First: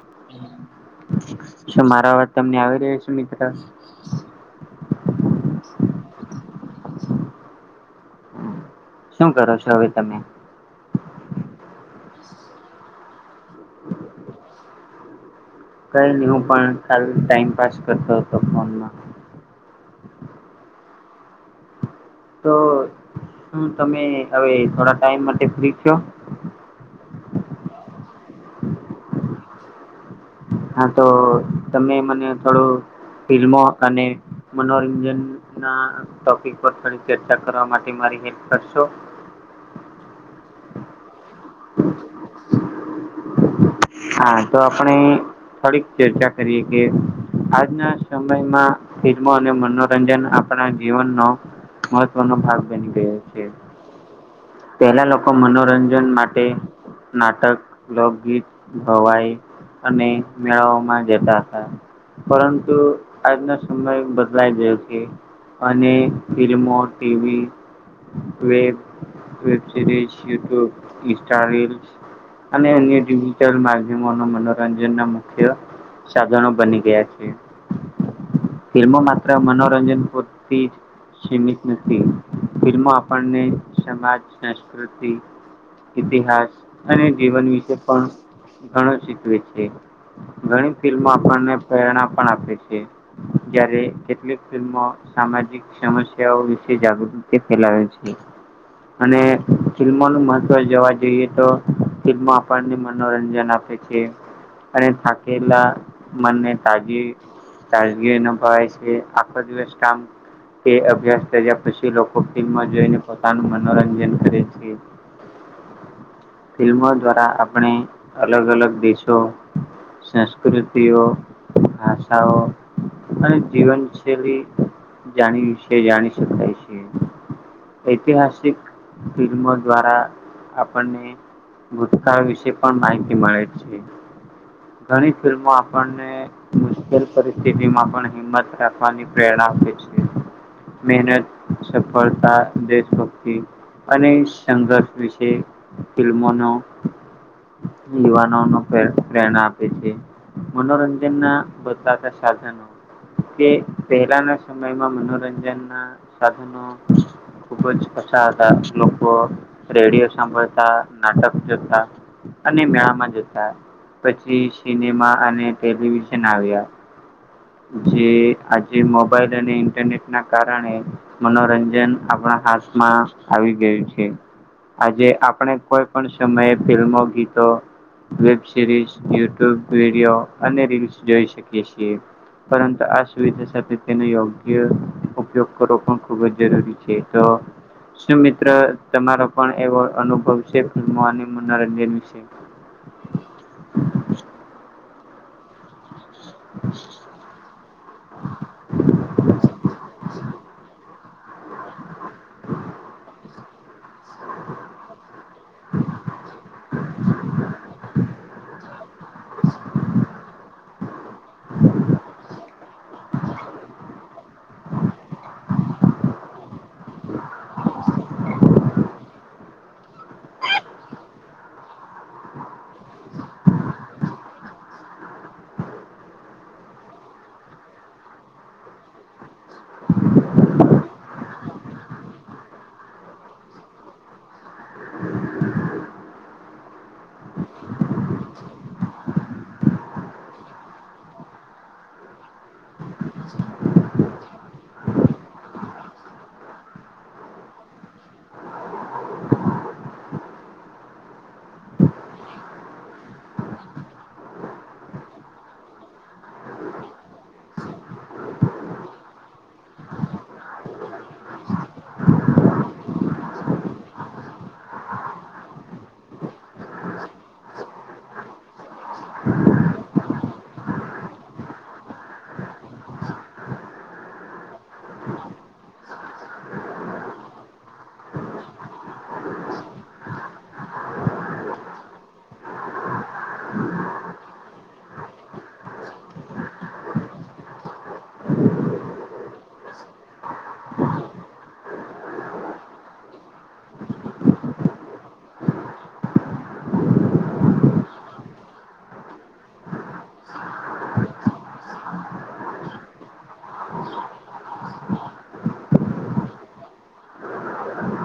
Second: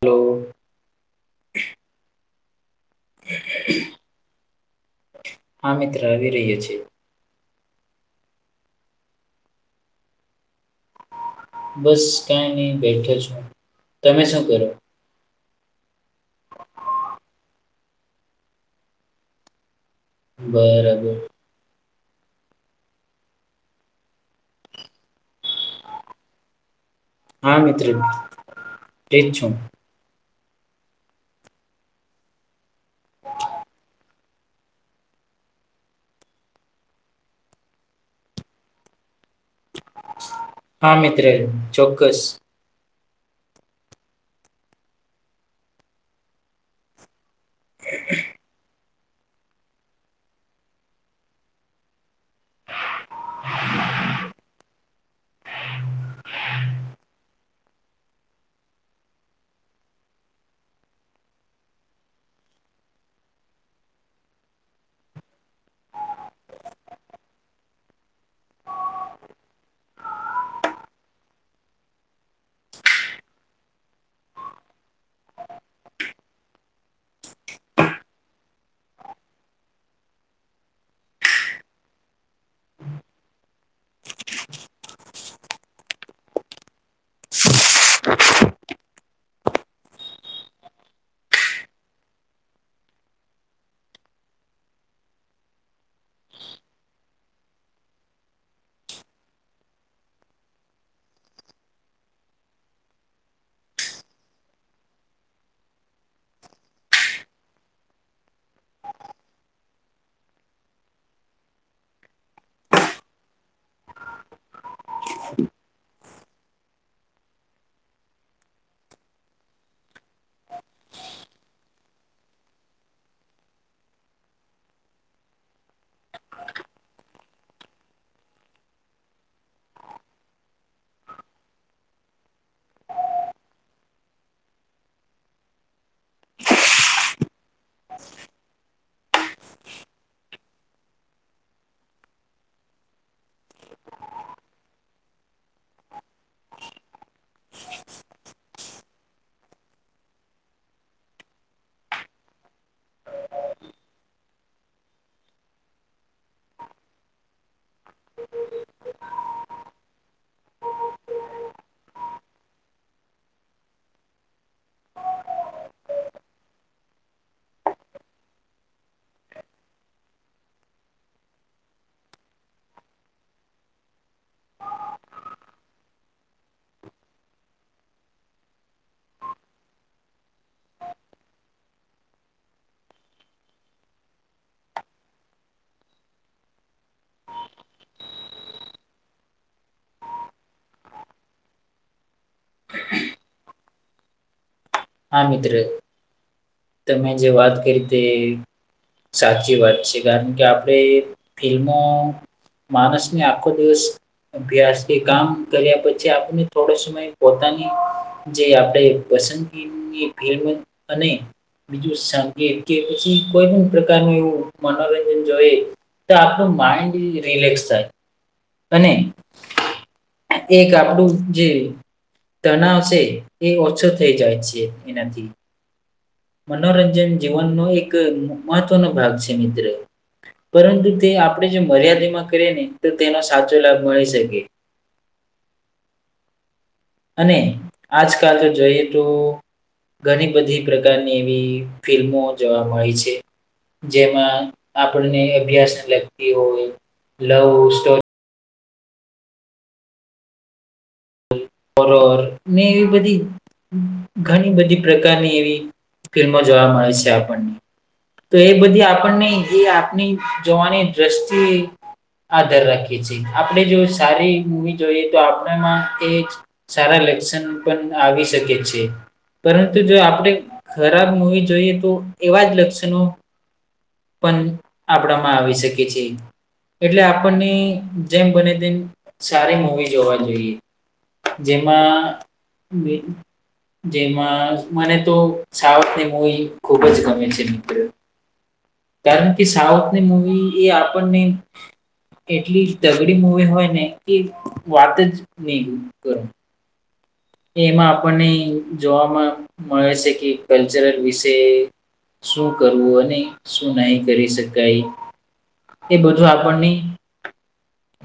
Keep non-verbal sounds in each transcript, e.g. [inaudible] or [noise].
Hello શુ મારો અવાજ તમને આવી રહ્યો છે મિત્ર હમ હા મિત્ર આવી રહીયો છે શું કરો છો હવે તમે બસ કઈ નહી બેઠો છો તમે શું કરો કઈ નહી હું પણ ખ ટાઈમ પાસ કરતો હતો ફોનમાં બરાબર તો શું તમે હવે થોડા ટાઈમ માટે ફ્રી છો હા મિત્ર ફ્રી જ છું હા તો તમે મને થોડું ફિલ્મો અને મનોરંજન ના ટોપિક પર થોડી ચર્ચા કરવા માટે મારી હેલ્પ કરશો હા મિત્ર ચોક્કસ હા તો આપણે થોડીક ચર્ચા કરીએ કે આજના સમયમાં ફિલ્મો અને મનોરંજન આપણા જીવનનો મહત્વનો ભાગ બની ગયો છે પહેલાં લોકો મનોરંજન માટે નાટક લોગ ગીત ભવાઈ અને મેળાઓમાં જતા હતા પરંતુ આજના સમય બદલાઈ ગયો છે અને ફિલ્મો ટીવી વ web series YouTube Insta reels અને અન્ય ડિજિટલ માધ્યમોના મનોરંજન ના મુખ્ય સાધનો બની ગયા છે. ફિલ્મો માત્ર મનોરંજન પૂરતી જ સીમિત નથી ફિલ્મો આપણને સમાજ સંસ્કૃતિ ઇતિહાસ અને જીવન વિશે પણ ઘણો શીખવે છે. ઘણી ફિલ્મો આપણને પ્રેરણા પણ આપે છે જ્યારે કેટલીક ફિલ્મો સામાજિક સમસ્યાઓ વિશે જાગૃતિ ફેલાવે છે. અને ફિલ્મનું મહત્ત્વ જોવા જોઈએ તો ફિલ્મ પણ મનોરંજન આપે છે અને થાકેલા મન ને તાજી તાજગી અનુભવાઈ છે આખો દિવસ કામ એ અભ્યાસ કર્યા પછી લોકો ફિલ્મમાં જોઈને પોતાનું મનોરંજન કરે છે. [inaudible] ફિલ્મો દ્વારા આપણે અલગ અલગ દેશો સંસ્કૃતિઓ ભાષાઓ. અને જીવનશૈલી જાણી છે, જાણી શકાય છે. ઐતિહાસિક ફિલ્મો દ્વારા આપણને [unintelligible] થા વિશે પણ માહિતી મળે છે. ઘણી ફિલ્મો આપણને મુશ્કેલ પરિસ્થિતિ માં પણ હિંમત રાખવાની પ્રેરણા આપે છે. મહેનત, સફળતા, દેશભક્તિ અને સંઘર્ષ વિશે ફિલ્મોનો યુવાનો નો પ્રે પ્રેરણા આપે છે. મનોરંજન ના બદલાતા સાધનો કે પહેલાના સમયમાં મનોરંજનના સાધનો ખૂબ જ કશા હતા. લોકો રેડિયો સાંભળતા, નાટક કરતા અને મેળા માં જતા. પછી સિનેમા અને ટેલિવિઝન આવ્યા. જે આજે મોબાઈલ અને ઇન્ટરનેટ ના કારણે મનોરંજન આપણા હાથમાં આવી ગયું છે. આજે આપણે કોઈ પણ સમયે ફિલ્મો, ગીતો વેબ સિરીઝ, યુટ્યુબ વિડીયો અને રીલ્સ જોઈ શકીએ છીએ. પરંતુ આ સુવિધા સાથે તેનો યોગ્ય ઉપયોગ કરવો પણ ખૂબ જ જરૂરી છે. તો શું મિત્ર તમારો પણ એવો અનુભવ છે ફિલ્મો અને મનોરંજન વિશે? [inaudible] હા મિત્ર. તમે જે વાત કરી તે સાચી વાત છે. કારણ કે આપણે ફિલ્મો માણસની આખો દિવસ અભ્યાસ કે કામ કર્યા પછી આપણને થોડો સમય પોતાની જે આપણેે વસંતની ફિલ્મ અને બીજું કે પછી કોઈ પણ પ્રકારનું એવું મનોરંજન જોઈ. તો આપણું માઇન્ડ રિલેક્સ થાય. અને એક આપણું જે તણવશે એ ઓછો થઈ જાય છે એનાથી. મનોરંજન જીવનનો એક મહત્વનોો ભાગ છે મિત્ર. પરંતુ તે આપણે જો મર્યાદિતમાં કરીએ ને તો તેનો સાચો લાભ મળી શકે. અને આજકાલ તો જોઈએ તો ઘણી બધી પ્રકારની એવી ફિલ્મો જોવા મળી છે. જેમાં આપણને અભ્યાસને લગતી હોય લવ સ પરર ને એવી બધી ઘણી બધી પ્રકારની એવી ફિલ્મો જોવા મળે છે આપણને. તો એ બધી આપણને એ આપની જોવાની દ્રષ્ટિએ આધાર રાખીએ છીએ આપણે જો સારી મવી જોઈએ તો આપણામાં એક સારા લેક્શન પણ આવી શકે છે. પરંતુ જો આપણે ખરાબ મૂવી જોઈએ તો એવા જ લક્ષણો પણ આપડામાં આવી શકે છે. એટલે આપણને જેમ બને તેમ સારી મૂવી જોવા જોઈએ જેમાં જેમાં મને તો સાવ ની મવી ખુબ જ ગમે છે મિત્ર. કારણ કે સાઉથની મૂવી એ આપણને એટલી દગડી મુવી હોયને કે વાત જ નહી કર. એમાં આપણને જોવાવામાં મળે છે કે કલ્ચરલ વિશે. શું કરવું અને શું નહી કરી શકાય એ બધું આપણની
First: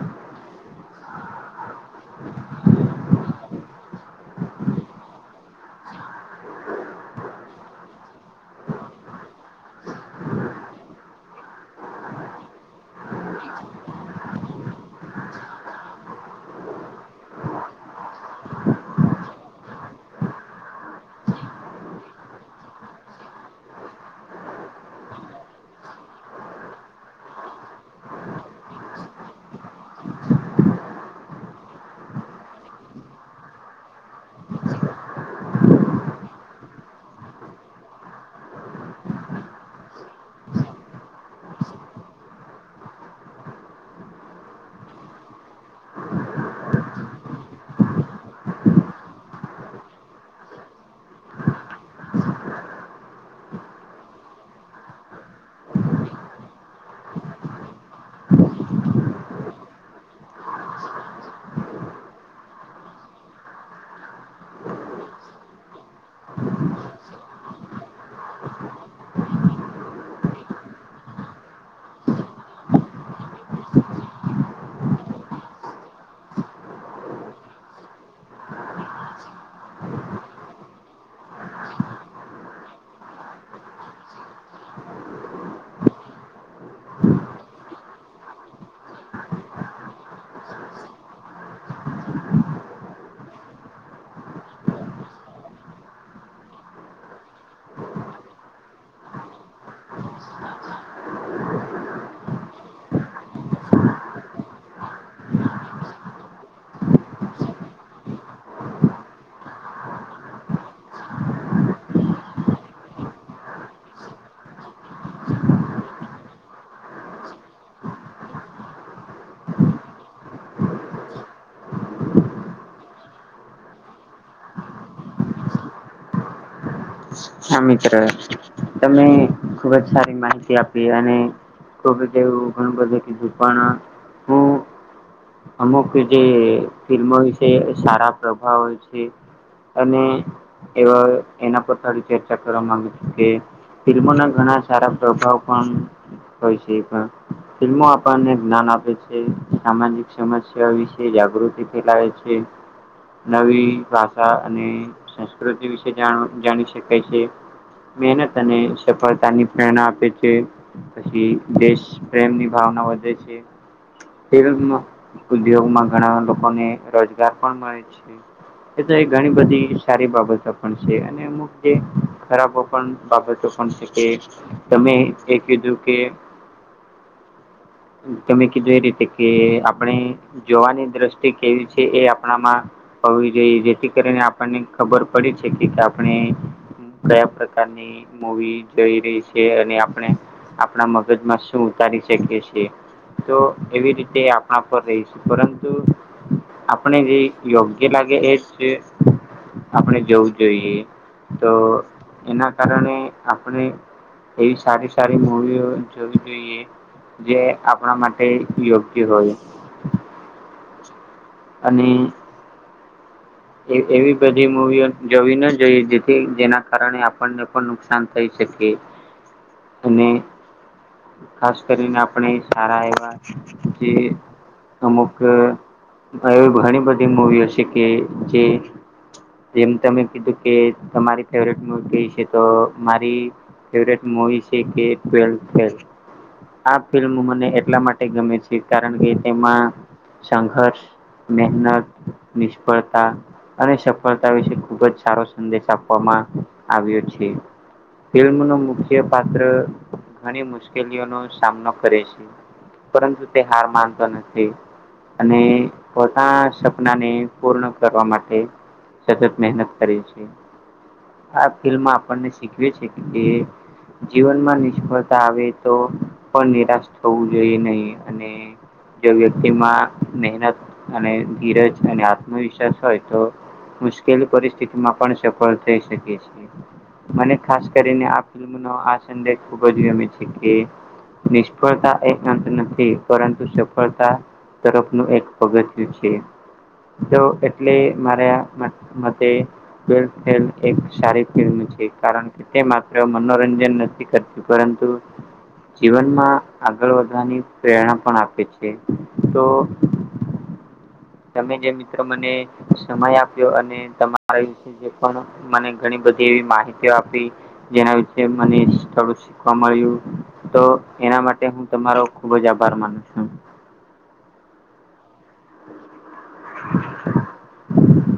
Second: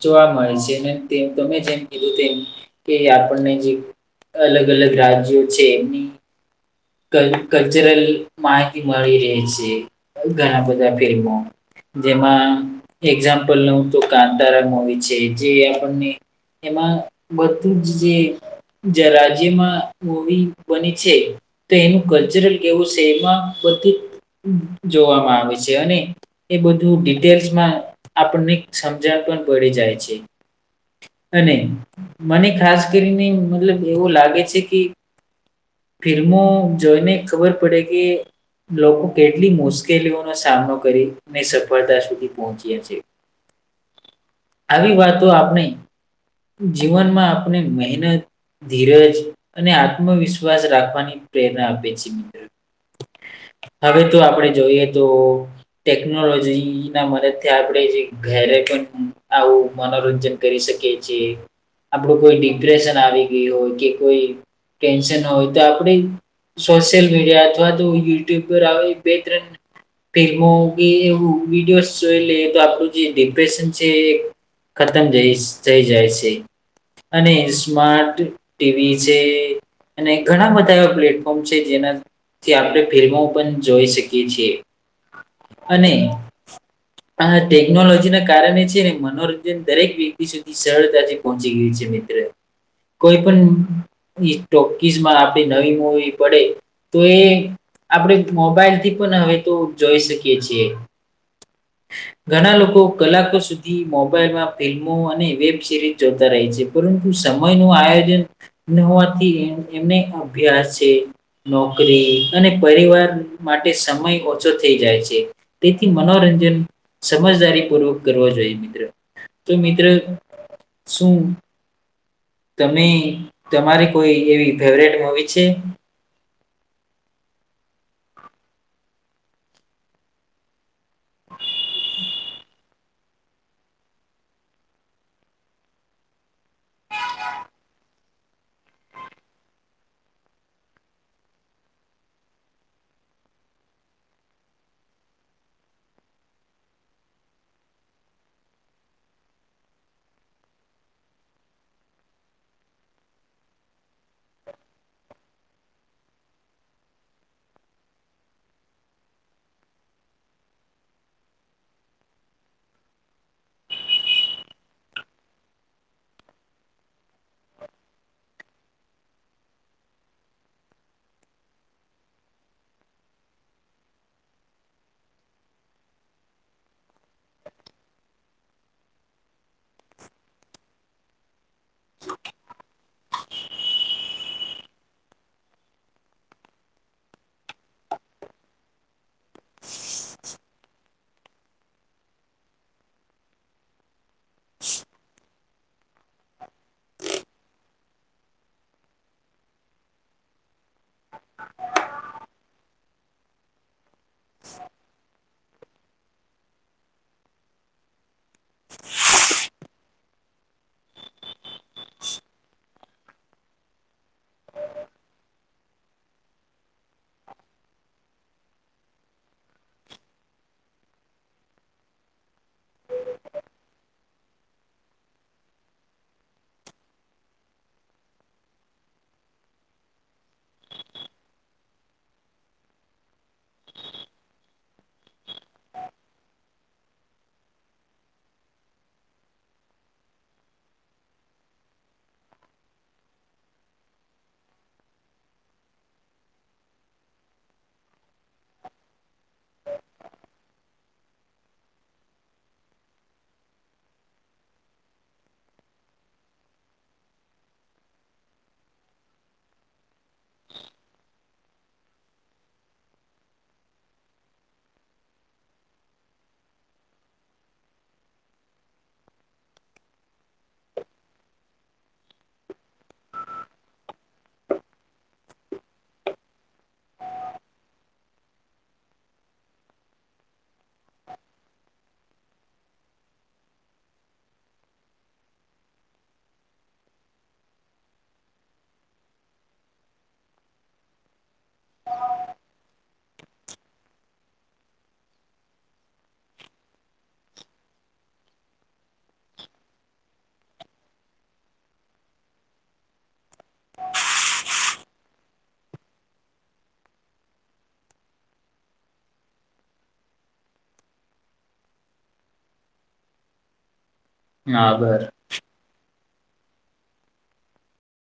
જોવા મળે છે તેમ તમે જેમ કીધું તેમ કે ય આપણને જે અલગ અલગ રાજ્યો છે એમની કલ્ચરલ માહિતી મળી રહી છે ઘણા બધા ફિલ્મો જેમાં એક્ઝામ્પલ લઉં તો કાંતારા મવી છે જે આપણને એમાં બધું જ જે જ રાજ્યમાં મવી બને છે તો એનું કલ્ચરલ કેવું છે એમાં પ જોવામાં આવે છે અને એ બ ડિટેલ્સમાં આપણને સમજણ પણ પડી જાય છે અને મને ખાસ કરીને મતલબ એવું લાગે છે કે ફિલ્મો જોઈને ખબર પડે કે લોકો કેટલી મુશ્કેલીઓનો સામનો કરીને સફળતા સુધી પહોંચી્યા છે હ આવી વાતો આપણે જીવનમાં આપણે મહેનત ધીરજ અને આત્મવિશ્વાસ વિશ્વાસ રાખવાની પ્રેરણા આપે છે મી હવે તો આપણે જોઈએ તો ટેકનોલોજી ના મદદથી આપણેે જે ઘરે પણ આવું મનોરંજન કરી શકીએ છીએ આપણું કોઈ ડિપ્રેશન આવી ગયું હોય કે કોઈ ટેન્શન હોય તો આપ સોશિયલ મીડિયા અથવા તો યુટ્યુબ આવે બે ત્રણ ફિલ્મો એવું વિડીયોસ જોઈ લે તો આપણું જે ડિપ્રેશન છે ખતમ જઈ જઈ જાય છે અને સ્માર્ટ ટીવી છે અને ઘણા બધા એવા પ્લેટફોર્મ છે જેના થી આપણે ફિલ્મો પણ જોઈ શકીએ છીએ અને હમ આ ટેકનોલોજી ના કારણે છે ને મનોરંજન દરેક વ્યક્તિ સુધી સરળતાથી પહોંચી ગયું છે મિત્ર કોઈ પણ ટોકીસ માં આપણી નવી મુૂવી પડે તો એ આપણે મોબાઈલ થી પણ હવે તો જોઈ શકીએ છીએ હ ઘણા લોકો કલાકો સુધી મોબાઈલમાં ફિલ્મો અને વેબ સિરીઝ જોતા રહે છે પરંતુ સમય નું આયોજન નવાથી એમને અભ્યાસ છે નોકરી અને પરિવાર માટે સમય ઓછો થઈ જાય છે તેથી મનોરંજન સમજદારી પૂર્વક કરવો જોઈએ મિત્રો તો મિત્ર શું તમે તમારી કોઈ એવી ફેવરેટ મવી છે હા મિત્ર તમે ખુબ જ સારી માહિતી આપી અને વું ઘણું બધું કીધું હું અમુક જે ફિલ્મો વિશે સારા પ્રભાવ હોય છે. અને એવા એના પર થડી ચ કે ફિલ્મોના ઘણા સારા પ્રભાવ પણ હોય છેી પણ ફિલ્મો આપણને જ્ઞાન આપે છે સામાજિક સમસ્યા વિશે જાગૃતિ ફેલાવે છે. નવી ભાષા અને સંસ્કૃતિ વિશેણ જાણી શકાય છે. મહેનત અને સફળતા ની પ્રેરણા આપે છે. પછી દેશ પ્રેમની ભાવના વધે છે. તે ઉદ્યોગમાં ઘણા લોકોને રોજગાર પણ મળે છે. એ તો એ ઘણી બધી સારી બાબતો પણ છે અને અમુક ખરાબો પણ બાબતો પણ છે કે તમે એ કીધું કે. [inaudible] તમે કીધું એ રીતે કે આપણે જોવાની દ્રષ્ટિ કેવી છે એ આપણામાં હોવી જોઈએ જેથી કરીને આપણને ખબર પડી છે કે આપણે બ પ્રકારની મવી જોઈ રહી છે અને આપણે આપણા મગજમાં શું ઉતારી શકીએ છીએ. તો એવી રીતે આપણા પર રહીશું પરંતુ આપણે જે યોગ્ય લાગે એજ આપણે જવું જોઈએ તો એના કારણે આપણે એવી સારી સારી મૂવીઓ જોવી જોઈએ જે આપણા માટે યોગ્ય હોય અને. એવી બધી મુવીઓ જોવી ન જોઈએી જેના કારણે આપણને પણ નુકસાન થઈ શકે અને. ખાસ કરીને આપણે સારા એવા કે અમુક એવી ઘણી બધી મવીઓ છે કે જે જેમ તમે કીધું કે તમારી ફેવરેટ મવી કઈ છે તો મારી ફવટવી છે કે ટ આ ફિલ્મ મને એટલા માટે ગમે છે કારણ કે તેમાં સંઘર્ષ મહેનત નિષ્ફળતા અને સફળતા વિશે ખુબ જ સારો સંદેશ આપવામાં આવ્યો છે. ફિલ્મ ન મુખ્ય પાત્ર ઘણી મુશ્કેલીઓ નો સામનો કરે છે. પરંતુ તે હાર માનતો નથી અને પોતા સપનાને પૂર્ણ કરવા માટે સતત મહેનત કરીે છે. આ ફિલ્મમાં આપણને શીખવે છે કે તે જીવનમાં નિષ્ફળતા આવે તો પણ નિરાશ થવું જોઈએ નહીં અને જો વ્યક્તિમાં મહેનત અને ધીરજ અને આ વિશ્વાસ હોય તો મુશ્કેલી પરિસ્થિતિ માં પણ સફળ થઈ શકે છેએ. મને ખાસ કરીને આ ફિલ્મનોો આ સંદેશ ખુબ જ ગમે છે કે નિષ્ફળતા એ અંત નથી પરંતુ સફળતા તરફ નું એક પગથ્ય છે. તો એટલે મારા સારી કારણ કે તે માત્ર મનોરંજન નથી કરતી પરંતુ જીવનમાં આગળ વધવાની પ્રેરણા પણ આપે છે તો તમે જે મિત્રો મને સમય આપ્યો અને તમારા જે પણ મને ઘણી બધી એવી માહિતી આપી જેના વિશેે મને થોડું શીખવા મળ્યું. તો એના માટે હું તમારો ખુબ જ આભાર માનું છું. હાબર. [inaudible]